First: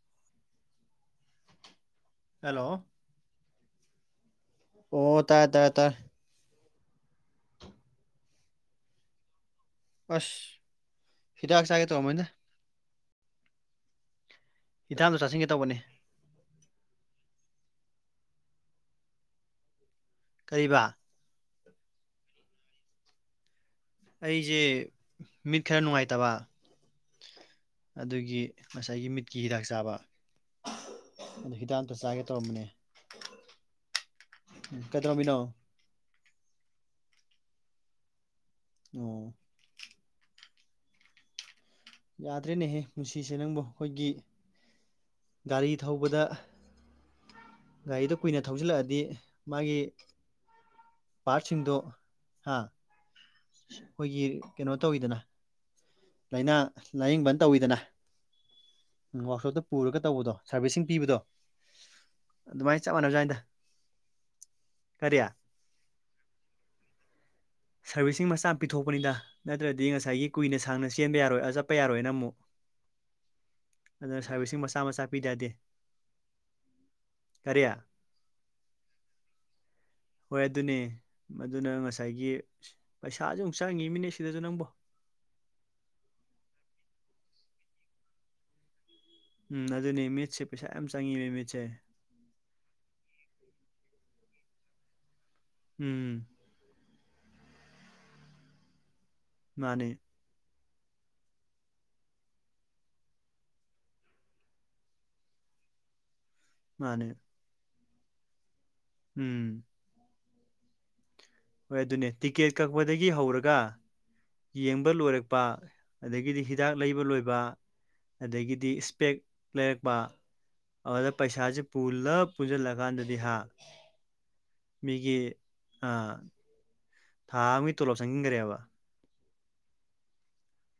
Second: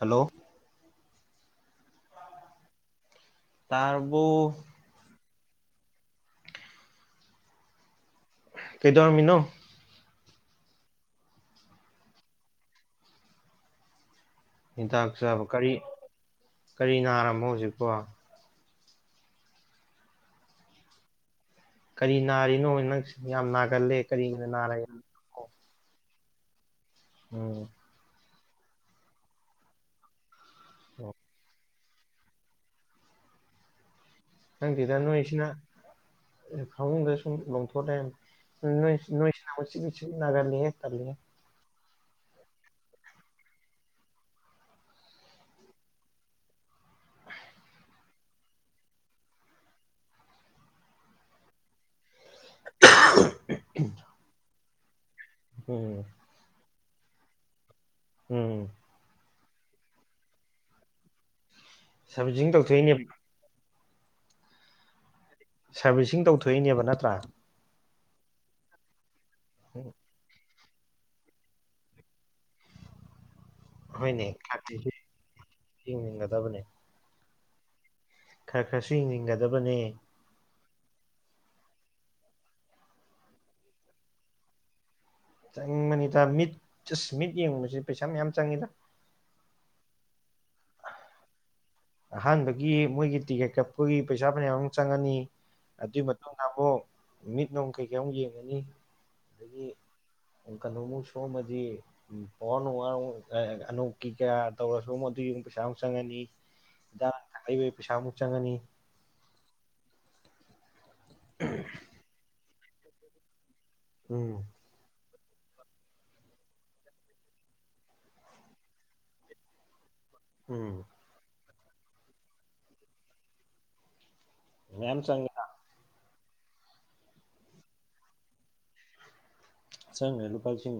hello hello ꯇꯥꯔꯕ‌ꯣ ꯑꯣ ꯇꯥ ꯇꯥꯔ‌ꯦ ꯇꯥꯔ‌ꯦ ꯀꯩꯗꯧꯔꯝꯃꯤꯅ‌ꯣ ꯑꯁ ꯍꯤꯗꯥꯛ ꯆꯥꯒꯦ ꯇꯧꯝꯕꯅꯤꯗ ꯍꯤꯗꯥꯛ ꯑꯃ ꯆꯥꯕ ꯆꯥꯁꯤꯟꯒꯦ ꯀꯔꯤ ꯇꯧꯕꯅꯦ ꯀꯔꯤ ꯅꯥꯔꯝꯃꯣ ꯍꯧꯖꯤꯛꯄ‌ꯣ ꯀꯔꯤꯕꯥ ꯀꯔꯤ ꯅꯥꯔꯤꯅꯣ ꯅꯪꯁ ꯌꯥꯝ ꯅꯥꯒꯜꯂꯦ ꯀꯔꯤꯒꯤꯅ ꯑꯩꯁꯦ ꯅꯥꯔꯒꯦ ꯃꯤꯠ ꯈꯔ ꯅꯨꯡꯉꯥꯏꯇꯕ ꯎꯝ ꯑꯗꯨꯒꯤ ꯉꯁꯥꯏꯒꯤ ꯃꯤꯠꯀꯤ ꯍꯤꯗꯥꯛ ꯆꯥꯕ ꯑꯣ ꯑꯗꯨ ꯍꯤꯗꯥꯛ ꯑꯝꯇ ꯆꯥꯒꯦ ꯇꯧꯔꯝꯕꯅꯦ ꯈꯪꯗꯦꯗ ꯀꯩꯗꯧꯔꯝꯃꯤꯅꯣ ꯅꯣꯏꯁꯤꯅ ꯐꯃꯨꯡꯗ ꯁꯨꯝ ꯂꯣꯡꯊꯣꯛ ꯂꯩꯔ ꯅ‌ꯣꯏꯁ ꯑꯣ ꯅꯣꯏꯁ [unintelligible] ꯇꯜꯂꯤꯍ‌ꯦ ꯌꯥꯗ꯭ꯔꯦꯅꯦꯍꯦ ꯄꯨꯟꯁꯤꯁꯦ ꯅꯪꯕꯨ ꯑꯩꯈꯣꯏꯒꯤ ꯒꯥꯔꯤ ꯊꯧꯕꯗ ꯒꯥꯔꯤꯗꯣ ꯀꯨꯏꯅ ꯊꯧꯖꯤꯜꯂꯛꯑꯗꯤ ꯃꯥꯒꯤ ꯄꯥꯔ꯭ꯠꯁꯤꯡꯗꯣ ꯍꯥ ꯑꯩꯈꯣꯏꯒꯤ ꯀꯩꯅꯣ ꯇꯧꯋꯤꯗꯅ ꯎꯝ ꯂꯥꯏꯅꯥ ꯂꯥꯏꯌꯦꯡꯕꯟ ꯇꯧꯋꯤꯗꯅ ꯎꯝ ꯎ ꯋꯥꯛꯁꯣꯞꯇ ꯄꯨꯔꯒ ꯇꯧꯕꯗꯣ ꯁꯥꯔꯕꯤꯁꯤꯡ ꯄꯤꯕꯗꯣ ꯁꯥꯔꯚꯤꯁꯤꯡ ꯑꯗꯨꯃꯥꯏꯅ ꯆꯞ ꯇꯧꯊꯣꯛꯏꯅꯦꯕ ꯃꯥꯟꯅꯖꯥꯠꯅꯤꯗ ꯀꯔꯤ ꯁꯔꯕꯤꯁꯤꯡ ꯇꯧꯊꯣꯛꯏꯅꯦꯕ ꯅꯠꯇ꯭ꯔꯥ ꯁꯔꯕꯤꯁꯤꯡ ꯃꯆꯥ ꯄꯤꯊꯣꯛꯄꯅꯤꯗ ꯅꯠꯇ꯭ꯔꯗꯤ ꯉꯁꯥꯏꯒꯤ ꯀꯨꯏꯅ ꯁꯥꯡꯅ ꯆꯦꯟꯕ ꯌꯥꯔꯣꯏ ꯑ ꯆꯠꯄ ꯌꯥꯔꯣꯏꯅ ꯑꯃꯨꯛ ꯑꯗꯨꯅ ꯍꯣꯏꯅꯦ ꯁꯥꯔꯚꯤꯁꯁꯤꯡ ꯈꯔ ꯃꯆꯥ ꯈꯔꯁꯨ ꯃꯆꯥ ꯄꯤꯗ ꯌꯥꯗꯦ ꯌꯦꯡꯅꯤꯡꯒꯗꯕꯅꯦ ꯀꯔꯤ ꯈꯔ ꯈꯔꯁꯨ ꯌꯦꯡꯖꯤꯟꯒꯗꯕꯅꯦ ꯍꯣꯏ ꯑꯗꯨꯅꯦ ꯃꯗꯨꯅ ꯉꯁꯥꯏꯒꯤ ꯄꯩꯁꯥꯁꯨ ꯑꯃꯨꯛ ꯆꯪꯉꯤꯝꯃꯤꯅ‌ꯦ ꯁꯤꯗꯁꯨ ꯅꯪꯕꯣ ꯆꯪꯕꯅꯤꯗ ꯃꯤꯠ ꯑꯁ ꯃꯤꯠ ꯌꯦꯡꯕꯖꯤ ꯄꯩꯁꯥ ꯃꯌꯥꯝ ꯆꯪꯉꯤꯗ ꯎꯝ ꯑꯗꯨꯅꯦ ꯃꯤꯠꯁꯦ ꯄꯩꯁꯥ ꯌꯥꯝ ꯆꯪꯉ‌ꯦꯕ ꯃꯤꯠꯁꯦ ꯑꯍꯥꯟꯕꯒꯤ ꯃꯣꯏꯒꯤ ꯇꯤꯀꯦꯠ ꯀꯛꯄꯒꯤ ꯄꯩꯁꯥ ꯐꯅꯌꯥꯝ ꯑꯃ ꯆꯪꯉꯅꯤ ꯑꯗꯨꯏ ꯎꯝ ꯃꯇꯨꯡ [unintelligible] ꯕ‌ꯣ ꯃꯤꯠ ꯅꯨꯡ ꯀꯩꯀꯩꯃꯨꯛ ꯌꯦꯡꯉꯅꯤ ꯃꯥꯅꯦ ꯎꯟ ꯀꯩꯅꯣꯃꯨꯛ ꯁꯣꯛꯑꯝꯃꯗꯤ ꯄꯋꯔ ꯅꯨꯡꯋꯥꯔ ꯑꯃꯨꯛ ꯑꯅꯣꯛꯀꯤ ꯀꯌꯥ ꯇꯧꯔꯁꯨ ꯑꯗꯨꯒꯤꯛ ꯄꯩꯁꯥ ꯑꯃꯨꯛ ꯆꯪꯉꯅꯤ ꯃꯥꯅꯦ ꯍꯤꯗꯥꯛ ꯂꯥꯪꯊꯛ ꯂꯩꯕꯒꯤ ꯄꯩꯁꯥꯃꯨꯛ ꯆꯪꯉꯅꯤ ꯎꯝ ꯍꯣꯏ ꯑꯗꯨꯅꯦ ꯇꯤꯀꯦꯠ ꯀꯛꯄꯗꯒꯤ ꯍꯧꯔꯒ ꯎꯝ ꯌꯦꯡꯕ ꯂꯣꯏꯔꯛꯄ ꯑꯗꯒꯤꯗꯤ ꯍꯤꯗꯥꯛ ꯂꯩꯕ ꯂꯣꯏꯕ ꯑꯗꯒꯤꯗꯤ ꯏꯁꯄꯦꯛ ꯂꯩꯔꯛꯄ ꯎꯝ ꯑꯗ ꯄꯩꯁꯥꯁꯦ ꯄꯨꯜꯂꯞ ꯄꯨꯟꯁꯤꯜꯂꯀꯥꯟꯗꯗꯤ ꯍꯥ ꯃꯌꯥꯝ ꯃꯤꯒꯤ ꯆꯪꯉꯦ ꯑ ꯊꯥ ꯑꯃꯒꯤ ꯇꯣꯂꯣꯞ ꯆꯪꯁꯤꯟꯈ꯭ꯔꯦꯕ ꯆꯪꯈ꯭ꯔꯦ ꯂꯨꯄꯥ ꯂꯤꯁꯤꯡ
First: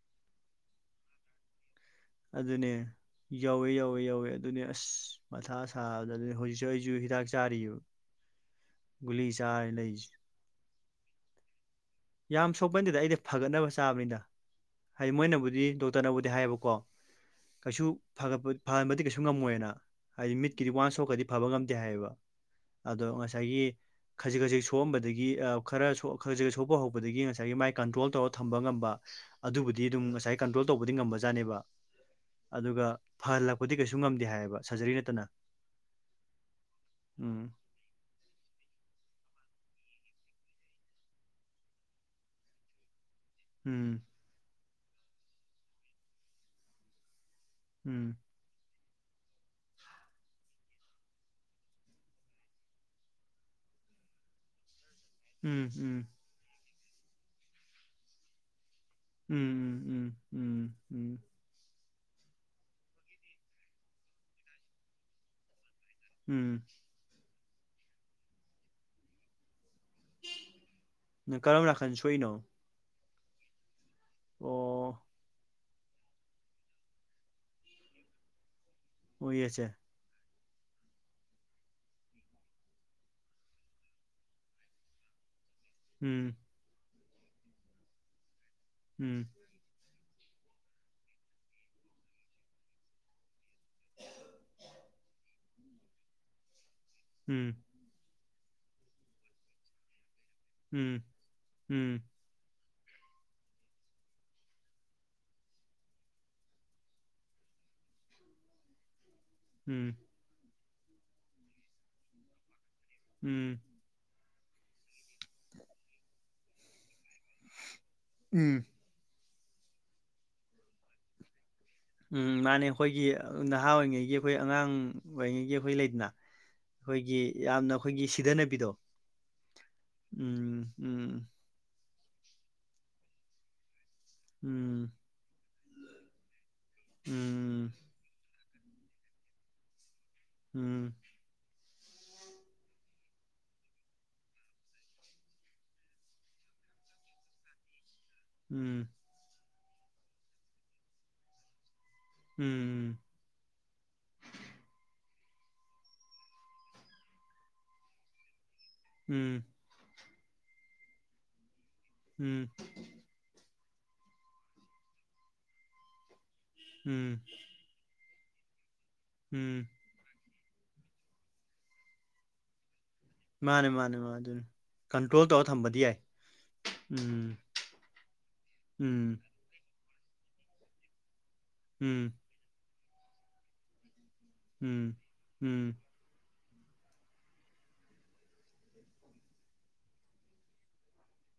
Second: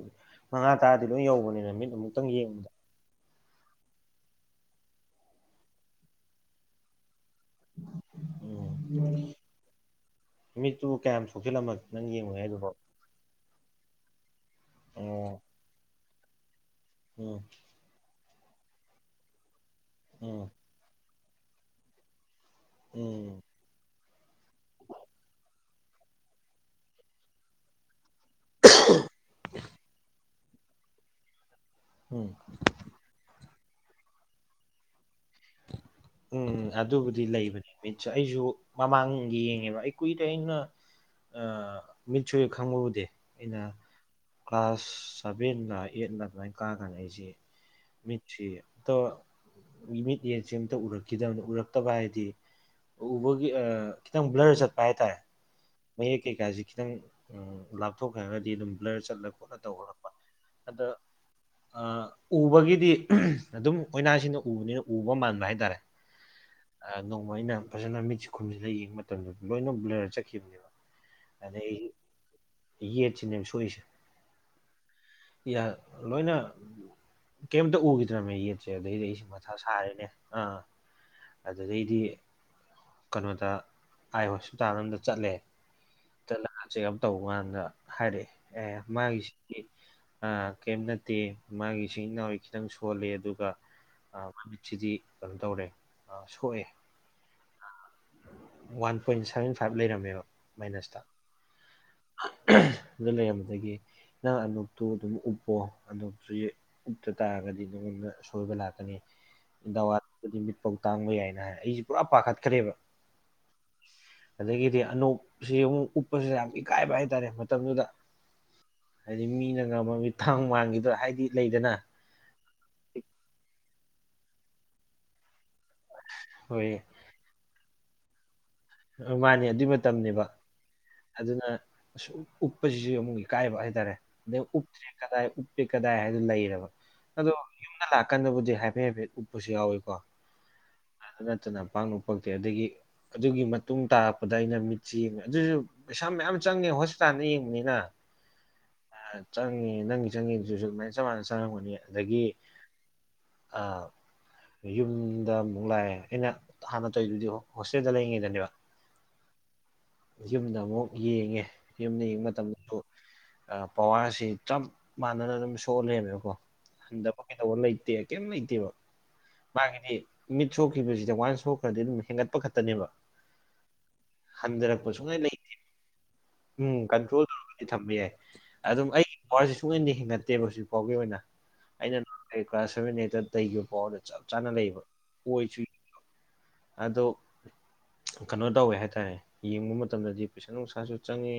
ꯃꯉꯥ ꯇꯔꯥꯗꯤ ꯂꯣꯏ ꯌꯧꯕꯅꯤ ꯅꯨꯃꯤꯠ ꯑꯗꯨꯅꯦ ꯌꯥꯎꯋꯦ ꯌꯥꯎꯋꯦ ꯌꯥꯎꯋꯦ ꯑꯗꯨꯅꯦ ꯑꯁ ꯃꯊꯥ ꯁꯥꯕꯗ ꯑꯗꯨ ꯍꯧꯖꯤꯛꯁꯨ ꯑꯩꯁꯨ ꯍꯤꯗꯥꯛꯁ ꯆꯥꯔꯤꯕꯥ ꯒꯨꯂꯤ ꯆꯔꯒꯥ ꯂꯩꯔꯤꯁꯦ ꯃꯤꯠꯇꯨꯕꯨ ꯀꯌꯥꯝ ꯁꯣꯛꯆꯜꯂꯝꯃꯒꯦ ꯌꯥꯝ ꯁꯣꯛꯄ ꯅꯠꯇꯦꯗꯥ ꯑꯩꯗꯤ ꯐꯒꯠꯅꯕ ꯆꯥꯕꯅꯤ ꯍꯥꯏꯗꯤ ꯑꯣ ꯃꯣꯏꯅꯕꯨꯗꯤ ꯗꯣꯛꯇꯔꯅꯕꯨꯗꯤ ꯍꯥꯏꯌꯦꯕꯀꯣ ꯎꯝ ꯀꯩꯁꯨꯄ ꯐꯍꯟꯕꯗꯤ ꯀꯩꯁꯨ ꯉꯝꯃꯣꯏꯅ ꯍꯥꯏꯗꯤ ꯎꯝ ꯃꯤꯠꯀꯤꯗꯤ ꯋꯥꯟ ꯁꯣꯛꯈꯔꯥꯗꯤ ꯐꯥꯍꯟꯕ ꯉꯝꯗꯦ ꯍꯥꯏꯌꯦꯕ ꯑꯗꯣ ꯎꯝ ꯉꯁꯥꯏꯒꯤ ꯈꯖꯤꯛ ꯈꯖꯤꯛ ꯁꯣꯛꯑꯝꯕꯗꯒꯤ ꯈꯔ ꯈꯖꯤꯛ ꯈꯖꯤꯛ ꯁꯣꯛꯄ ꯍꯧ ꯍꯧꯕꯗꯒꯤ ꯉꯁꯥꯏꯒꯤ ꯃꯥꯏ ꯀꯟꯇ꯭ꯔꯣꯜ ꯇꯧꯔꯒ ꯊꯝꯕ ꯉꯝꯕ ꯑꯗꯨꯕꯨꯗꯤ ꯑꯗꯨꯝ ꯉꯁꯥꯏ ꯀꯟꯇ꯭ꯔꯣꯜ ꯇꯧꯕꯗꯤ ꯉꯝꯕꯖꯥꯠꯅꯦꯕ ꯎꯝ ꯑꯗꯨꯒ ꯐꯍꯜꯂꯛꯄꯗꯤ ꯀꯩꯁꯨ ꯉꯝꯗꯦ ꯍꯥꯏꯌꯦꯕ ꯁꯔꯖꯔꯤ ꯅꯠꯇꯅ ꯎꯝ ꯑꯗꯨꯕꯨꯗꯤ ꯎꯝ ꯂꯩꯕꯅꯦ ꯃꯤꯠꯁꯨ ꯑꯩꯁꯨ ꯃꯃꯥꯡ ꯌꯦꯡꯉꯦꯕ ꯑꯩ ꯀꯨꯏꯔꯦ ꯑꯩꯅ ꯑ ꯃꯤꯠ ꯁꯣꯛꯏ ꯈꯪꯕꯕꯨꯗꯤ ꯑꯩꯅ ꯀ꯭ꯂꯥꯁ ꯁꯚꯦꯟ ꯂꯥ ꯑꯩꯏꯠ ꯂꯥ ꯑꯗꯨꯃꯥꯏ ꯀꯥꯔꯀꯥꯟꯗ ꯑꯩꯁꯦ ꯃꯤꯇꯁꯦ ꯍꯦꯛꯇꯥ ꯍꯦꯛꯇ ꯎꯔꯛꯈꯤꯗꯕꯅ ꯎꯔꯛꯇꯕ ꯍꯥꯏꯗꯤ ꯎꯕꯒꯤ ꯈꯤꯇꯪ ꯕ꯭ꯂꯔ ꯆꯠꯄ ꯍꯥꯏꯇꯥꯔꯦ ꯎꯝ ꯎꯝ ꯀꯩꯀꯥꯥꯁ ꯈꯤꯇꯪ ꯂꯥꯞꯊꯣꯛꯈ꯭ꯔꯒꯗꯤ ꯑꯗꯨꯝ ꯕꯂꯨꯔ ꯆꯠꯂ ꯈꯣꯠꯂ ꯇꯧꯔꯛꯄ ꯑꯗ ꯎꯕꯒꯤꯗꯤ ꯑꯗꯨꯝ ꯑꯣꯏꯅꯥꯁꯤꯡꯅ ꯎꯕꯅꯤꯅ ꯎꯕ ꯃꯥꯟꯕ ꯍꯥꯏꯇꯥꯔꯦ ꯎꯝ ꯑ ꯅꯣꯡꯃ ꯑꯩꯅ ꯐꯖꯅ ꯃꯤꯠꯁꯤ ꯈꯨꯝꯁꯤꯗ ꯌꯦꯡꯕ ꯃꯇꯝꯗ ꯂꯣꯏꯅ ꯕ꯭ꯂꯔ ꯆꯠꯈꯤꯕꯅꯦꯕ ꯀꯔꯝ ꯅꯥꯀꯥꯟ ꯁꯣꯛꯏꯅꯣ ꯌꯦꯠ ꯁꯤꯅꯦ ꯁꯣꯛꯏꯁꯦ ꯑꯣ ꯌꯥ ꯂꯣꯏꯅ ꯀꯩꯝꯇꯥ ꯎꯈꯤꯗ꯭ꯔꯃꯦ ꯌꯦꯠ ꯁꯦ ꯑꯗꯨꯗꯩꯗꯤ ꯑꯩꯁꯦ ꯑꯣ ꯃꯊꯥ ꯌꯦꯠꯁꯦ ꯁꯥꯔꯦꯅꯦ ꯑꯥ ꯑꯗꯨꯗꯩꯗꯤ ꯀꯩꯅꯣꯗ ꯑꯥꯏ ꯍꯣꯁꯄꯤꯇꯥꯜ ꯑꯝꯗ ꯆꯠꯂꯦ ꯎꯝ ꯆꯠꯂꯀꯟꯁꯤꯗ ꯇꯧꯕ ꯀꯥꯟꯁꯤꯗꯥ ꯍꯥꯏꯔꯛꯑꯦ ꯑꯦ ꯎꯝ ꯃꯥꯒꯤꯁꯤ ꯀꯩꯝ ꯅꯠꯇꯦ ꯃꯥꯒꯤ ꯁꯨꯡꯂꯤ ꯅꯥꯎꯔꯤ ꯈꯤꯇꯪ ꯁꯣꯜꯂꯤ ꯑꯗꯨꯒ ꯃꯃꯤꯠꯁꯤꯗꯤ ꯀꯩꯅꯣ ꯇꯧꯔꯦ ꯑ ꯁꯣꯛꯑꯦ ꯎꯝ ꯋꯥꯟ ꯄꯣꯏꯟ ꯁꯚꯦꯟ ꯐꯥꯏꯚ ꯂꯩꯔꯝꯃꯦꯕ ꯃꯥꯏꯅꯁꯇ ꯎꯝ ꯎꯝ ꯑꯗꯨ ꯂꯩꯔꯝꯕꯗꯒꯤ ꯅꯪ ꯑꯗꯨꯞꯇꯨ ꯑꯗꯨꯝ ꯎꯞꯄꯣ [unintelligible] [unintelligible] ꯑꯥꯁꯣꯏꯕꯂꯛꯀ ꯅꯤ ꯎꯝ [unintelligible] ꯃꯤꯠꯄꯧ ꯇꯥꯡꯕ ꯌꯥꯏꯅ ꯍꯥꯏ ꯑꯩꯁꯦ ꯄꯨꯔꯥ ꯄꯥꯈꯠꯈ꯭ꯔꯦꯕ ꯎꯝ ꯑꯗꯒꯤꯗꯤ ꯑꯅꯣꯛꯁꯤ ꯑꯃꯨꯛ ꯎꯞꯄꯁꯤꯗ ꯌꯥꯝ ꯏꯀꯥꯏꯕ ꯍꯥꯏꯇꯥꯔꯦ ꯃꯇꯝꯗꯨꯗ ꯎꯝ ꯍꯥꯏꯗꯤ ꯃꯤꯅꯒ ꯃꯃꯤ ꯊꯥꯡ ꯃꯥꯡꯈꯤꯗ ꯍꯥꯏꯗꯤ ꯂꯩꯗꯅ ꯎꯝ ꯃꯥꯅꯦ ꯑꯩꯈꯣꯏꯒꯤ ꯅꯍꯥ ꯑꯣꯏꯔꯤꯉꯩꯒꯤ ꯑꯩꯈꯣꯏ ꯑꯉꯥꯡ ꯑꯣꯏꯔꯤꯉꯩꯒꯤ ꯑꯩꯈꯣꯏ ꯂꯩ ꯍꯣꯏ ꯑꯩꯈꯣꯏꯒꯤ ꯌꯥꯝꯅ ꯑꯩꯈꯣꯏꯒꯤ ꯁꯤꯗꯅꯕꯤꯗꯣ ꯃꯥꯅꯦ ꯑꯗꯨꯏ ꯃꯇꯝꯅꯤꯅꯦꯕ ꯎꯝ ꯎꯝ ꯑꯗꯨꯅ ꯎꯞꯄꯁꯤꯁꯨ ꯑꯃꯨꯛ ꯏꯀꯥꯏꯕ ꯍꯥꯏꯇꯥꯔꯦ ꯑꯗꯩ ꯎꯞꯇ꯭ꯔꯦ ꯎꯝ ꯀꯗꯥꯏ ꯎꯞꯇꯦ ꯀꯗꯥꯏ ꯍꯥꯏꯗꯣ ꯂꯩꯕ ꯑꯗꯣ ꯎꯝ ꯌꯨꯝꯗ ꯀꯟꯅꯕꯨꯗꯤ ꯍꯥꯏꯐꯦꯠ ꯍꯥꯏꯐꯦꯠ ꯎꯞꯄꯁꯨ ꯌꯥꯎꯋꯏꯀꯣ ꯎꯝ ꯅꯠꯇꯅ ꯄꯥꯛꯅ ꯎꯄꯛꯇꯦ ꯑꯗꯒꯤ ꯑꯗꯨꯒꯤ ꯇꯨꯡ ꯇꯥꯔꯛꯄꯗ ꯑꯩꯅ ꯃꯤꯠꯁ ꯌꯦꯡꯉꯦ ꯑꯗꯨꯁꯨ ꯄꯩꯁꯥ ꯃꯌꯥꯝ ꯆꯪꯉꯦ ꯍꯣꯁꯄꯤꯇꯥꯜꯗ ꯌꯦꯡꯕꯅꯤꯅ ꯎꯝ ꯆꯪꯉꯦ ꯅꯪꯒꯤ ꯆꯪꯉꯤꯗꯨꯁꯨ ꯑꯗꯨꯃꯥꯏꯅ ꯆꯞ ꯃꯥꯟꯅ ꯆꯪꯉꯝꯒꯅꯤ ꯑꯗꯒꯤ ꯎꯝ ꯎꯝ ꯑꯥ ꯌꯨꯝꯗ ꯑꯃꯨꯛ ꯂꯥꯛꯑꯦ ꯑꯩꯅ ꯍꯥꯟꯅ ꯇꯧꯔꯤꯗꯨꯗꯤ ꯍꯣꯁꯇꯦꯜꯗ ꯂꯩꯔꯤꯉꯩꯗꯅꯦꯕ ꯎꯝ ꯌꯨꯝꯗ ꯑꯃꯨꯛ ꯌꯦꯡꯉꯦ ꯌꯨꯝꯗ ꯌꯦꯡꯕ ꯎꯝ ꯃꯇꯝꯗꯁꯨ ꯑꯥ ꯄꯋꯥꯔꯁꯤ ꯆꯞ ꯃꯥꯟꯅꯅ ꯑꯗꯨꯝ ꯁꯣꯛꯑꯥꯂꯦꯃꯦꯕꯀꯣ ꯎꯝ ꯍꯟꯊꯕ ꯀꯩꯗꯧꯕ ꯂꯩꯇꯦ ꯀꯩꯝ ꯂꯩꯇꯦꯕ ꯎꯝ ꯃꯥꯒꯤꯗꯤ ꯃꯤꯠ ꯁꯣꯛꯈꯤꯕꯁꯤꯗ ꯋꯥꯅ ꯁꯣꯛꯈ꯭ꯔꯗꯤ ꯑꯗꯨꯝ ꯍꯦꯟꯒꯠꯄ ꯈꯛꯇꯅꯦꯕ ꯃꯥꯅꯦ ꯃꯥꯅꯦ ꯃꯥ ꯑꯗꯨꯅꯤ ꯍꯟꯊꯔꯛꯄ ꯁꯨꯡꯂꯩ ꯀꯟꯇ꯭ꯔꯣꯜ ꯂꯩ ꯇꯧꯔ ꯊꯝꯕꯗꯤ ꯌꯥꯏ ꯎꯝ ꯀꯟꯇ꯭ꯔꯣꯜ ꯇꯧꯔꯒꯗꯤ ꯊꯝꯕ ꯌꯥꯏ ꯑꯗꯨꯝ ꯑꯩꯒꯤ ꯎꯝ ꯄꯋꯥꯔꯁꯦ ꯁꯨꯡꯍꯦꯟꯗꯤ ꯍꯦꯟꯒꯠꯇꯦꯕ ꯍꯧꯖꯤꯛꯐꯥꯎꯒꯤ ꯑꯣꯏꯅ ꯑꯩꯅ ꯎꯝ ꯀ꯭ꯂꯥꯁ ꯁꯚꯦꯟ ꯑꯩꯠꯇ ꯇꯩꯈꯤꯕ ꯄꯥꯎꯗ ꯆꯞ ꯆꯥꯅ ꯂꯩꯕ ꯎꯝ ꯑꯣꯏꯁꯨ ꯎꯝ ꯑꯗꯣ ꯀꯩꯅꯣ ꯇꯧꯋꯦ ꯍꯥꯏꯇꯥꯔꯦ ꯌꯦꯡꯕ ꯃꯇꯝꯗꯗꯤ ꯄꯩꯁꯥ ꯅꯨꯡꯁꯥꯁꯨ ꯆꯪꯉꯦ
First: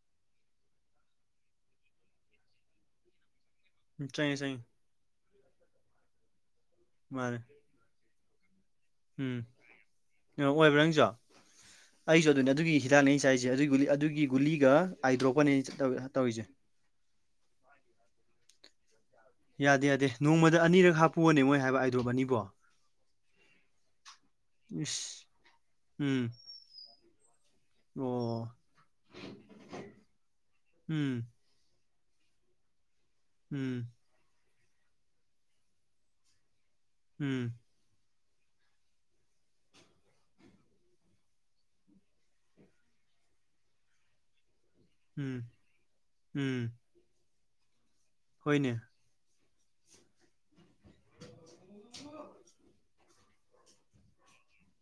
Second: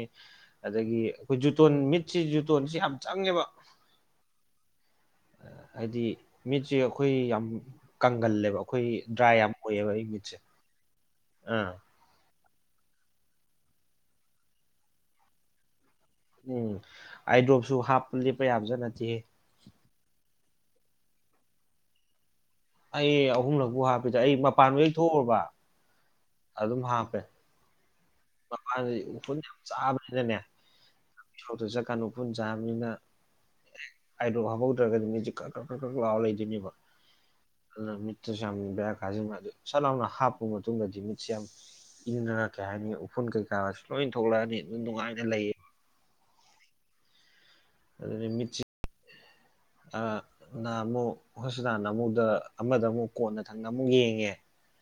ꯑꯗꯒꯤ ꯑꯩꯈꯣꯏ ꯖꯨꯇꯣꯟ ꯃꯤꯠꯁꯤ ꯖꯨꯇꯣꯟꯁꯤ ꯌꯥꯝ ꯆꯪꯉꯦꯕ ꯆꯥꯏ ꯆꯍꯤ ꯍꯥꯏꯗꯤ ꯃꯤꯠꯁꯦ ꯑꯩꯈꯣꯏ ꯃꯥꯅꯦ ꯌꯥꯝ ꯀꯪꯒꯜꯂꯦꯕ ꯑꯩꯈꯣꯏ ꯗ꯭ꯔꯥꯏ ꯌꯥꯝ ꯑꯣꯏꯌꯦꯕ ꯑꯩ ꯃꯤꯠꯁꯦ ꯑꯣꯏꯕ꯭ꯔ ꯅꯪꯖꯣ ꯑꯥ ꯑꯩꯁꯨ ꯑꯗꯨꯅꯦ ꯑꯗꯨꯒꯤ ꯍꯤꯗꯥꯛ ꯂꯩꯩꯅ ꯆꯥꯏꯔꯤꯁꯦ ꯑꯗꯨꯒꯤ ꯒꯨ ꯑꯗꯨꯒꯤ ꯒꯨꯂꯤꯒ ꯑꯥꯏꯗꯣꯔꯣꯛꯄꯅꯦ ꯑꯩ ꯇꯧ ꯇꯧꯔꯤꯁꯦ ꯑꯥꯏꯗ꯭ꯔꯣꯞꯁꯨ ꯍꯥꯞꯄ ꯂꯦꯞꯄ ꯌꯥꯖ ꯅꯠꯇꯦ ꯌꯥꯗꯦ ꯌꯥꯗꯦ ꯅꯣꯡꯃꯗ ꯑꯅꯤꯔꯛ ꯍꯥꯞꯄꯨꯑꯣꯅꯦ ꯃꯣꯏ ꯍꯥꯏꯕ ꯑꯏꯗ꯭ꯔꯣꯕ ꯑꯅꯤꯕꯣ ꯑꯩ ꯑꯍꯨꯝꯂꯛꯄꯨ ꯍꯥꯞꯄꯤꯗ ꯑꯩ ꯃꯄꯥꯟ ꯍꯦꯛ ꯏꯁ ꯊꯣꯛꯎꯔꯕ ꯎꯝ ꯑꯗꯨꯝ ꯍꯥꯞꯄꯦ ꯑꯣ ꯃꯄꯥꯟꯁꯤ ꯎꯐꯨꯜ ꯌꯥꯝ ꯆꯥꯕꯅꯤꯅꯅꯦ ꯎꯝ [unintelligible] ꯆꯠꯀꯥꯟꯗ ꯎꯐꯨꯜ ꯆꯥꯕꯅꯤꯅ ꯎꯝ ꯑꯥꯏ ꯗꯔꯣꯞ ꯍꯥꯞꯍꯧꯗ꯭ꯔꯒꯗꯤ ꯃꯤꯁꯦ ꯀꯔꯛ ꯀꯔꯛ ꯀꯛ ꯂꯥꯎꯔ ꯂꯩꯗꯣꯏꯅꯦꯕ ꯎꯝ ꯑꯗꯨꯅ ꯃꯤꯠꯇꯁꯨ ꯌꯥꯝ ꯕꯦꯔ ꯀꯥꯁꯤ ꯑꯗꯨ ꯁꯠ ꯂꯥꯎꯅ ꯍꯥꯞꯄ ꯃꯇꯨꯡꯗꯗꯤ ꯃꯤꯠꯁꯦ ꯌꯥꯝ ꯏꯗꯅ ꯀꯩ ꯍꯥꯏꯅꯤ ꯎꯐꯨꯜ ꯀꯩꯀꯥꯁꯨ ꯂꯣꯏ ꯊꯣꯛꯂꯛꯑꯅꯤ ꯑꯗꯨꯝ ꯅꯨꯡꯉꯥꯏꯅ ꯎꯝ ꯂꯩꯌꯦ ꯎꯝ ꯑꯗꯨꯗꯤ ꯃꯤꯠꯆꯤ ꯍꯣꯏꯅꯦ ꯑꯥ ꯅꯍꯥꯟꯃꯨꯛ ꯍꯣꯁꯄꯤꯇꯥꯜ ꯑꯃꯨꯛꯗ ꯑꯃꯗ ꯑꯃꯨꯛ ꯀꯣꯟꯅ ꯊꯪꯅ ꯑꯃꯨꯛ ꯌꯦꯡꯉꯦ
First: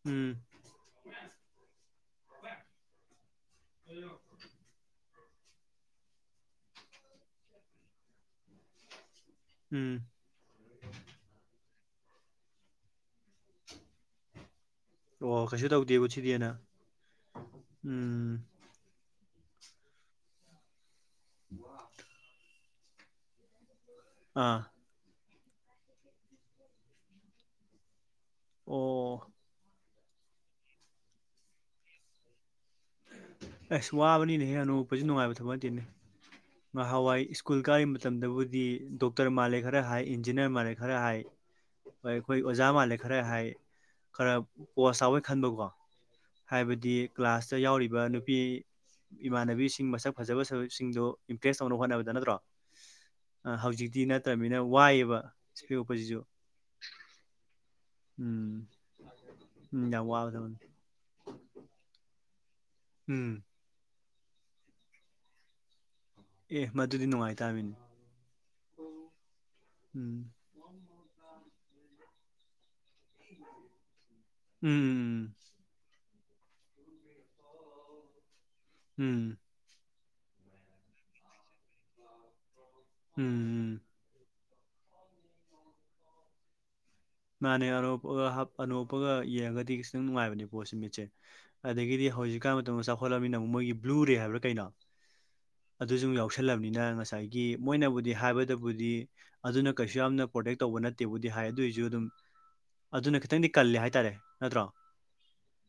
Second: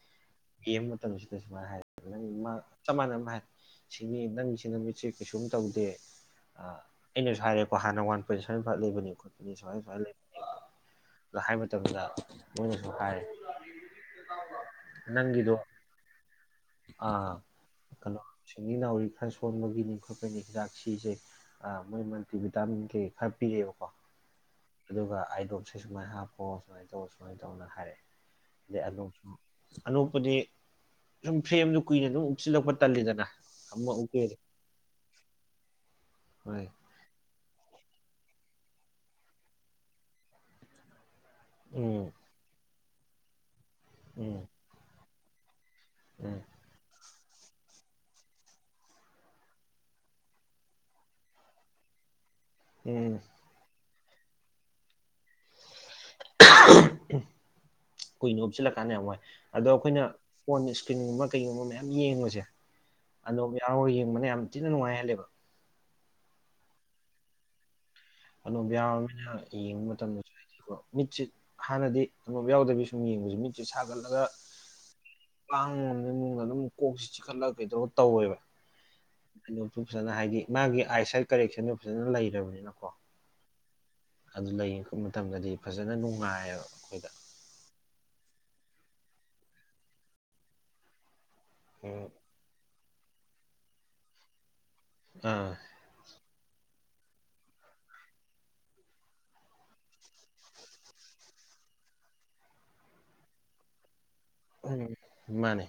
ꯎꯝ ꯌꯦꯡ ꯃꯇꯝꯁꯤꯗ ꯁꯨꯃꯥꯏꯅ ꯍꯥꯏ ꯅꯪ ꯃꯥ ꯆꯞ ꯃꯥꯟꯅ ꯎꯝ ꯍꯥꯏ [unintelligible] ꯅꯪꯒꯤꯁꯤꯅ ꯃꯤꯠ ꯁꯤ ꯀꯩꯁꯨꯝ ꯇꯧꯗꯦ ꯑꯥ ꯑꯩꯅꯁꯨ ꯍꯥꯏꯔꯦꯀꯣ ꯍꯥꯟꯅ ꯋꯥꯟ ꯄꯣꯏꯟ ꯁꯕꯦꯟ ꯐꯥꯏꯕ ꯂꯩꯕꯅꯤ ꯈꯣ [unintelligible] ꯎꯝ ꯑꯗ ꯍꯥꯏ ꯃꯇꯝꯗ ꯃꯣꯏꯅꯁꯨ ꯍꯥꯏꯔꯦ ꯑꯣ ꯀꯩꯁꯨ ꯇꯧꯗꯦꯕ ꯁꯤꯗꯤꯑꯅ ꯑꯥ ꯀꯩꯅꯣ ꯁꯤꯡꯂꯤ ꯅꯥꯎꯔꯤ ꯈꯔ ꯁꯣꯟꯕꯒꯤꯅꯤ ꯈꯣꯠꯄꯅꯤ ꯍꯤꯗꯥꯛ ꯁꯤꯁꯦ ꯑꯥ ꯃꯣꯏ ꯃꯜꯇꯤꯚꯤꯇꯥꯃꯤꯟ ꯀꯩꯩ ꯈꯔ ꯄꯤꯌꯦꯕꯀꯣ ꯑꯥ ꯑꯗꯨꯒ ꯑꯥꯏꯗꯣꯞꯁꯦ ꯁꯨꯃꯥꯏꯅ ꯍꯥꯞꯄꯣ ꯁꯨꯃꯥꯏꯅ ꯇꯧ ꯁꯨꯃꯥꯏꯅ ꯇꯧꯅ ꯍꯥꯏꯔꯛꯑꯦ ꯑꯗꯩ ꯑꯣ ꯑꯅꯣꯛꯁꯨ ꯑꯅꯣꯛꯄꯖꯗꯤ ꯁꯨꯝ ꯐ꯭ꯔꯦꯝꯖꯨ ꯀꯨꯏꯅ ꯑꯗꯨꯝ ꯎꯞꯁꯤꯜꯂꯛꯄ ꯇꯜꯂꯤꯗꯅ ꯑꯃ ꯑꯁ ꯎꯞꯄꯦꯗꯤ ꯋꯥꯕꯅꯤꯅꯦꯍꯦ ꯑꯅꯣꯛ ꯎꯞꯄꯖꯤ ꯅꯨꯡꯉꯥꯏꯕ ꯊꯕꯛ ꯅꯇꯦꯅꯦ ꯍꯣꯏ ꯉꯍꯋꯥꯏ ꯁ꯭ꯀꯨꯜ ꯀꯥꯔꯤ ꯃꯇꯝꯗꯕꯨꯗꯤ ꯗꯣꯛꯇꯔ ꯃꯥꯜꯂꯦ ꯈꯔ ꯍꯥꯏ ꯏꯟꯖꯤꯅꯤꯌꯥꯔ ꯃꯥꯜꯂꯦ ꯈꯔ ꯍꯥꯏ ꯎꯝ ꯍꯣꯏ ꯑꯈꯣꯏ ꯑꯣꯖꯥ ꯃꯥꯜꯂꯦ ꯈꯔ ꯍꯥꯏ ꯈꯔ ꯎꯝ ꯄꯣꯁ ꯇꯕꯣꯏ ꯈꯟꯕꯀꯣ ꯎꯝ ꯍꯥꯏꯕꯗꯤ ꯀ꯭ꯂꯥꯁꯇ ꯌꯥꯎꯔꯤꯕ ꯅꯨꯄꯤ ꯏꯃꯥꯟꯅꯕꯤꯁꯤꯡ ꯃꯁꯛ ꯐꯖꯕ ꯐꯖꯕ ꯁꯤꯡꯗꯨ ꯏꯝꯄ꯭ꯔꯦꯖ ꯇꯧꯅ ꯍꯣꯠꯅꯕꯗ ꯅꯠꯇ꯭ꯔꯣ ꯎꯝ ꯑꯥ ꯍꯧꯖꯤꯛꯇꯤ ꯅꯠꯇ꯭ꯔꯅꯤꯅ ꯋꯥꯏꯌꯦꯕ ꯏꯁꯄꯦꯛ ꯎꯞꯄꯖꯤꯖꯨ ꯀꯨꯏꯅ ꯎꯝ ꯎꯞꯆꯤꯜꯂꯀꯥꯟꯗ ꯌꯥꯝ ꯋꯥꯏ ꯑꯗꯣ ꯎꯝ ꯑꯩꯈꯣꯏꯅ ꯌꯥꯝ ꯋꯥꯕ ꯊꯕꯛꯅꯤ ꯐꯣꯟ ꯃꯤꯁ ꯀꯤꯟꯒꯨꯝꯕ ꯀꯩꯒꯨꯝꯕ ꯃꯌꯥꯝ ꯌꯦꯡꯕꯖꯦ ꯎꯝ ꯑꯅꯣꯞ ꯌꯥꯎꯔꯒ ꯌꯦꯡꯕꯅ ꯌꯥꯝ ꯊꯤꯅ ꯅꯨꯡꯉꯥꯏꯍꯜꯂꯦꯕ ꯑꯦ ꯃꯗꯨꯗꯤ ꯅꯨꯡꯉꯥꯏꯇꯥꯃꯤꯅꯦ ꯑꯅꯣꯞ ꯌꯥꯎꯔꯕꯅꯤꯅ ꯌꯦꯡꯕ ꯎꯝ ꯃꯇꯝꯗꯁꯨ ꯍꯥꯏꯗꯤꯀꯣ ꯃꯤꯠꯁꯤꯠ ꯍꯥꯟꯅꯗꯤ ꯑꯅꯣꯞ ꯌꯥꯎꯗꯕꯤꯁꯨ ꯁꯨꯝ ꯌꯦꯡꯕꯖꯤ ꯃꯤꯠꯁꯦ ꯁꯥꯒꯠꯂꯒ ꯎꯝ ꯄꯥꯡꯕ ꯉꯝꯗ ꯃꯋꯣꯡꯗ ꯑꯗꯨꯝ ꯀꯣꯛꯁꯤ ꯆꯤꯈꯠꯂꯒ ꯀꯩꯗꯧ ꯇꯧꯋꯦꯕ ꯎꯝ ꯀꯩꯅꯣꯇꯨ ꯐꯖꯅ ꯍꯥꯏꯗꯤ ꯃꯥꯒꯤ ꯑꯥꯏ ꯁꯥꯏꯠ ꯀꯔꯦꯛꯁꯟꯗꯨ ꯐꯖꯅ ꯂꯩꯔꯕꯅꯤꯅꯀꯣ ꯎꯝ ꯑꯗꯨꯅ ꯌꯦꯡꯉꯛꯄ ꯃꯇꯝꯗꯗꯤ ꯐꯖꯅ ꯅꯨꯡꯉꯥꯏꯌꯦꯕ ꯑꯩꯈꯣꯏꯗ ꯃꯥꯅꯦ ꯑꯅꯣꯞ ꯎꯞꯄꯒ ꯍꯥꯞ ꯑꯅꯣꯞ ꯎꯞꯄꯒ ꯌꯦꯡꯉꯒꯗꯤ ꯈꯤꯁꯇꯪ ꯅꯨꯡꯉꯥꯏꯕꯅꯦ ꯄꯣꯠ ꯁꯤ ꯃꯤꯠꯁꯦ ꯎꯝ ꯑꯗꯒꯤꯗꯤ ꯍꯧꯖꯤꯛꯀꯥꯟ ꯃꯇꯝꯗ ꯆꯥꯎꯈꯠꯂꯃꯤꯅ ꯑꯃꯨꯛ ꯃꯣꯏꯒꯤ ꯕ꯭ꯂꯨꯨ ꯔꯦ ꯍꯥꯏꯕ꯭ꯔꯥ ꯀꯩꯅꯣ ꯑꯥ ꯑꯗꯨꯖꯨꯃꯨꯛ ꯌꯥꯎꯁꯜꯂꯕꯅꯤꯅ ꯉꯁꯥꯏꯒꯤ ꯃꯣꯏꯅꯕꯨꯗꯤ ꯍꯥꯏꯕꯗꯕꯨꯗꯤ ꯑꯗꯨꯅ ꯀꯩꯁꯨ ꯌꯥꯝꯅ ꯄ꯭ꯔꯣꯇꯦꯛ ꯇꯧꯕ ꯅꯠꯇꯦꯕꯨꯗꯤ ꯍꯥꯏ ꯑꯗꯨꯑꯣꯏꯖꯨ ꯑꯗꯨꯝ ꯑꯗꯨꯅ ꯈꯤꯇꯪꯗꯤ ꯀꯜꯂꯦ ꯍꯥꯏꯇꯥꯔꯦ ꯅꯠꯇ꯭ꯔꯣ ꯎꯝ ꯃꯥꯅꯦ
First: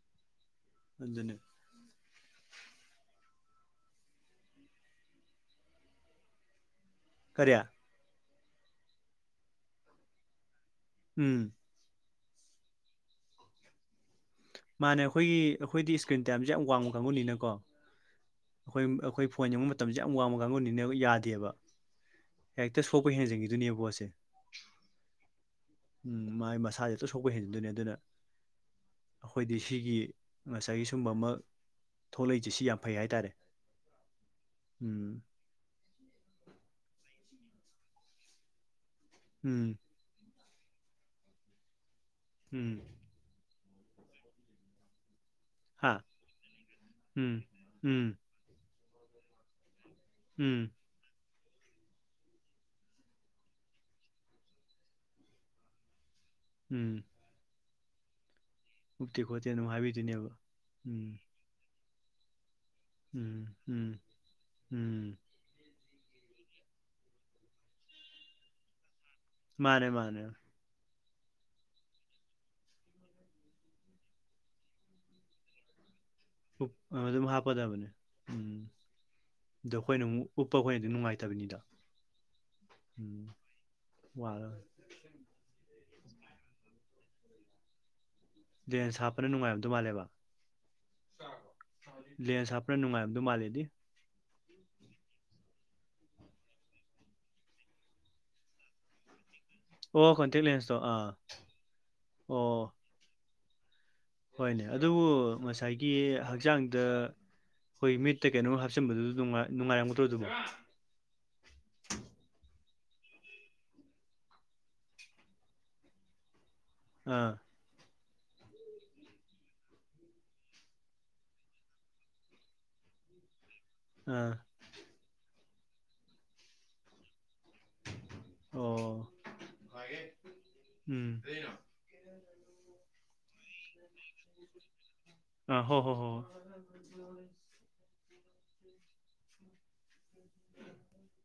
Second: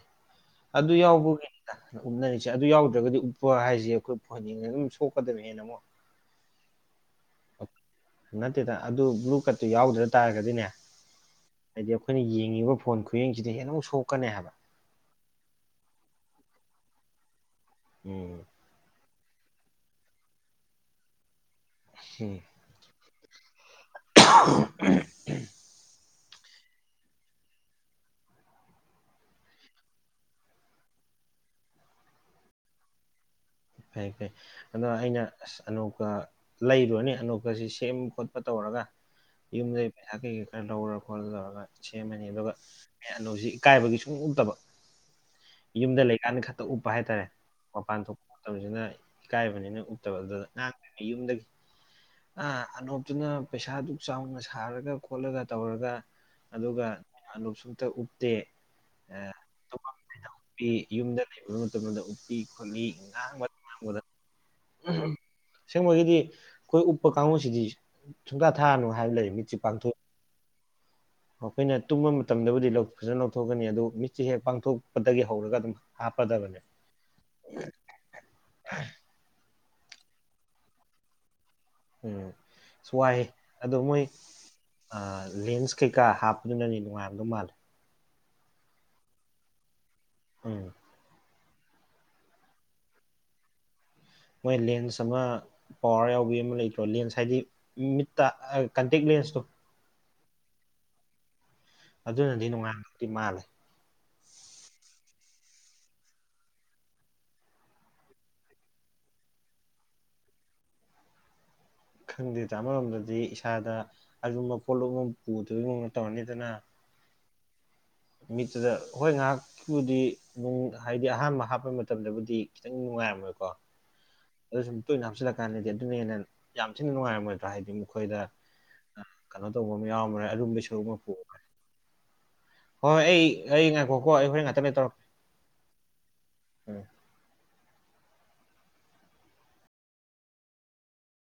ꯑꯗꯨ ꯑꯗꯨꯅꯦ ꯌꯥꯎꯕꯒꯤꯅꯤ ꯎꯞꯅꯔꯤꯁꯦ ꯑꯗꯨ ꯌꯥꯎꯗ꯭ꯔꯒꯗꯤ ꯎꯞꯄ ꯍꯥꯏꯁꯦ ꯑꯩꯈꯣꯏ ꯐꯌꯦꯡ ꯑꯗꯨꯝ ꯁꯣꯛꯀꯗꯕꯅꯦꯅ ꯑꯃꯨꯛ [unintelligible] ꯅꯠꯇꯦꯗ ꯑꯗꯨ ꯕ꯭ꯂꯨ ꯀꯠꯇꯨ ꯌꯥꯎꯗ꯭ꯔ ꯇꯥꯔꯒꯗꯤꯅꯦ ꯎꯝ ꯍꯥꯏꯗꯤ ꯑꯩꯈꯣꯏꯅ ꯌꯦꯡꯉꯤꯕ ꯐꯣꯟ ꯈꯨꯌꯦꯡꯁꯤꯗ ꯍꯦ ꯑꯃꯨꯛ ꯁꯣꯛꯀꯅꯦ ꯍꯥꯏꯕ ꯃꯥꯅꯦ ꯑꯩꯈꯣꯏꯒꯤ ꯑꯩꯈꯣꯏꯗꯤ ꯏꯁꯀ꯭ꯔꯤꯟ ꯇꯥꯏꯝꯁꯦ ꯌꯥꯝ ꯋꯥꯡꯕ ꯀꯥꯡꯕꯨꯨꯅꯤꯅꯀꯣ ꯎꯝ ꯑꯩꯈꯣꯏ ꯑꯩꯈꯣꯏ ꯐꯣꯟ ꯌꯦꯡꯕ ꯃꯇꯝꯁꯦ ꯌꯥꯝ ꯋꯥꯡꯃꯕ ꯀꯥꯡꯕꯨꯅꯤꯕ ꯌꯥꯗꯦꯕ ꯎꯝ ꯍꯦꯛꯇ ꯁꯣꯛꯄ ꯍꯦꯟꯖꯟꯈꯤꯗꯨꯅꯦꯕꯣꯁꯦ ꯑ ꯎꯝ ꯃꯥꯥꯏ ꯃꯁꯥꯁꯦ ꯑꯇ ꯁꯣꯛꯄ ꯍꯦꯟꯖꯤꯟꯗꯣꯏꯅꯦ ꯑꯗꯨꯅ ꯑꯩꯈꯣꯏꯗꯤ ꯁꯤꯒꯤ ꯉꯁꯥꯏꯒꯤ ꯁꯨꯝꯕ ꯑꯃ ꯊꯣꯛꯂꯛꯏꯁꯦ ꯁꯤ ꯌꯥꯝ ꯐꯩ ꯍꯥꯏꯇꯥꯔꯦ ꯐꯩ ꯐꯩ ꯑꯗꯣ ꯎꯝ ꯑꯩꯅ ꯑꯁ ꯑꯅꯣꯛꯀ ꯂꯩꯔꯨꯔꯅꯦ ꯑꯅꯣꯛꯀꯁꯤ ꯁꯦꯝꯕ ꯈꯣꯠꯄ ꯇꯧꯔꯒ ꯎꯝ ꯌꯨꯝꯗꯩ ꯄꯩꯁꯥ ꯀꯩꯀꯩ ꯈꯔ ꯂꯧꯔ ꯈꯣꯠꯂ ꯇꯧꯔꯒ ꯁꯦꯝꯃꯅꯤ ꯑꯗꯨꯒ ꯎꯝ ꯑꯩ ꯑꯅꯨꯁꯤ ꯏꯀꯥꯏꯕꯒꯤ ꯁꯨꯡ ꯎꯛꯇꯕ ꯍꯥ ꯌꯨꯝꯗ ꯂꯩꯀꯥꯟꯗ ꯈꯛꯇ ꯎꯞꯄ ꯍꯥꯏꯇꯥꯔꯦ ꯎꯝ ꯃꯄꯥꯟ ꯎꯝ ꯊꯣꯛꯄ ꯃꯇꯝꯁꯤꯅ ꯏꯀꯥꯏꯕꯅꯤꯅ ꯎꯝ ꯀꯨꯝꯗꯒꯤ ꯑ ꯑꯅꯣꯞꯇꯨꯅ ꯄꯩꯁꯥꯗꯨ ꯆꯥꯎꯅ ꯁꯥꯔꯒ ꯈꯣꯠꯂꯒ ꯇꯧꯔꯒ ꯑꯗꯨꯒ ꯎꯝ ꯑꯂꯁꯨꯝꯇ ꯎꯞꯇꯦ ꯎꯛꯇꯦ ꯈꯣꯠꯇꯦ ꯑꯗꯨꯝ ꯍꯥꯏꯕꯤꯗꯣꯏꯅꯦꯕ ꯎꯄꯤ ꯎꯝ ꯌꯨꯝꯗ ꯂꯩꯕꯕ ꯃꯇꯝꯗ ꯎꯞꯄꯤ ꯈꯣꯠꯂꯤ ꯎꯝ ꯎꯝ ꯎ ꯎꯝ ꯁꯁꯦꯡꯕꯒꯤꯗꯤ ꯑꯩꯈꯣꯏ ꯎꯞꯄ ꯀꯥꯡꯕꯨꯁꯤꯗꯤ ꯁꯨꯡꯇꯥ ꯊꯥꯔꯅꯨ ꯍꯥꯏꯕ ꯂꯩ ꯃꯤ [unintelligible] ꯃꯥꯅꯦ ꯃꯥꯅꯦ ꯑꯩꯈꯣꯏꯅ ꯇꯨꯝꯕ ꯃꯇꯝꯗꯕꯨꯗꯤ ꯐꯖꯅ ꯂꯧꯊꯣꯛꯀꯅꯤ ꯑꯗꯨ ꯃꯤꯠꯁꯦ ꯍꯦꯛ ꯄꯥꯡꯊꯣꯛꯄꯗꯒꯤ ꯍꯧꯔꯒ ꯑꯗꯨꯝ ꯍꯥꯥ ꯄꯗꯒ ꯑꯗꯨꯝ ꯍꯥꯞꯄꯗꯕꯅꯦ ꯎꯝ ꯑꯗꯣ ꯑꯩꯈꯣꯏꯅ ꯑꯃꯨꯛ ꯎꯞꯄ ꯑꯩꯈꯣꯏꯅꯗꯤ ꯅꯨꯡꯉꯥꯏꯇꯕꯅꯤꯗꯣ ꯎꯝ ꯑꯁ ꯋꯥꯏꯍꯦ ꯑꯗꯣ ꯃꯣꯏ ꯋꯥꯔ ꯂꯦꯟꯁ ꯀꯩꯀꯥ ꯍꯥꯞꯄꯗꯨꯅꯅꯦ ꯅꯨꯡꯉꯥꯏꯔꯝꯗꯧ ꯃꯥꯜꯂꯦ ꯗꯦꯟꯁ ꯍꯥꯞꯄꯅ ꯅꯨꯡꯉꯥꯏꯔꯝꯗꯧ ꯃꯥꯜꯂꯦꯕ ꯎꯝ ꯂꯦꯟꯁ ꯍꯥꯞꯄꯅ ꯅꯨꯡꯉꯥꯏꯝꯗ ꯃꯥꯜꯂꯦꯗꯤ ꯃꯣꯏ ꯂꯦꯟꯁ ꯑꯃ ꯄꯋꯥꯔ ꯌꯥꯎꯕ ꯑꯃ ꯂꯩꯇ꯭ꯔꯣ ꯂꯦꯟꯁ ꯍꯥꯏꯗꯤ ꯃꯤꯠꯇ ꯀꯟꯇꯦꯛ ꯂꯦꯟꯁꯇꯣ ꯑꯣ ꯈꯣꯟꯇꯤ ꯂꯩꯁꯣ ꯑ ꯑꯗꯨꯅꯗꯤ ꯅꯣꯡꯉꯥꯟꯕꯕꯗꯤ ꯃꯥꯜꯂꯦ ꯍꯣꯏꯅꯦ ꯑꯗꯨꯕꯨ ꯉꯁꯥꯏꯒꯤ ꯍꯛꯆꯥꯡꯗ ꯍꯣꯏ ꯃꯤꯠꯇ ꯀꯩꯅꯣꯝ ꯍꯥꯞꯆꯤꯟꯕꯗꯨ ꯅꯨꯡꯉꯥꯏ ꯅꯨꯡꯉꯥꯏꯔꯝꯒꯗ꯭ꯔꯣ ꯑꯗꯨꯕꯨꯣ ꯈꯪꯗꯦ ꯇꯥ ꯑꯃꯔꯣꯝꯗꯗꯤ ꯏꯁꯥꯗ ꯑꯨꯝꯕ ꯄꯣꯠꯂꯨ ꯑꯃ ꯄꯨꯗꯕꯒꯤ ꯃꯑꯣꯡ ꯇꯧꯔꯅꯤꯗꯅ ꯑꯥ ꯃꯤꯠꯇꯨꯗ ꯍꯣꯏ ꯉꯥꯏꯍꯥꯛ ꯨꯎꯗꯤꯌꯦ ꯅꯨꯡ ꯍꯥꯏꯗꯤ ꯑꯍꯥꯟꯕ ꯍꯥꯞꯄꯩ ꯃꯇꯝꯗꯕꯨꯗꯤ ꯈꯤꯇꯪ ꯅꯨꯡꯉꯥꯏꯔꯝꯃꯣꯏꯀꯣ ꯑꯥ ꯑꯗꯨ ꯁꯨꯝ ꯇꯣꯏꯅ ꯍꯥꯞꯆꯤꯜꯂꯀꯥꯟꯗꯗꯤ ꯑꯗꯨꯅ ꯍꯦꯟꯅ ꯌꯥꯝ ꯊꯤꯅ ꯅꯨꯡꯉꯥꯏꯔꯝꯃꯣꯏ ꯍꯥꯏꯗꯤ ꯃꯈꯣꯏꯗ ꯑꯣ ꯀꯩꯅꯣ ꯇꯧꯕ ꯑꯃ ꯌꯥꯎꯔꯝꯃꯔꯣꯏ ꯑꯔꯨꯝꯕꯩ ꯁꯔꯨꯛ ꯃꯛꯄꯨ ꯎꯝ ꯍꯣꯏ ꯑꯩ ꯑꯩ ꯉꯥꯏꯈꯣꯀꯣ ꯑꯩ ꯍꯣꯔꯦꯟ ꯉꯥꯛꯇꯪ ꯂꯩꯔ ꯇꯧꯔꯛꯀꯦ ꯑꯥ ꯍꯣ ꯍꯣ ꯍꯣ ꯍꯣ ꯎꯝ [inaudible]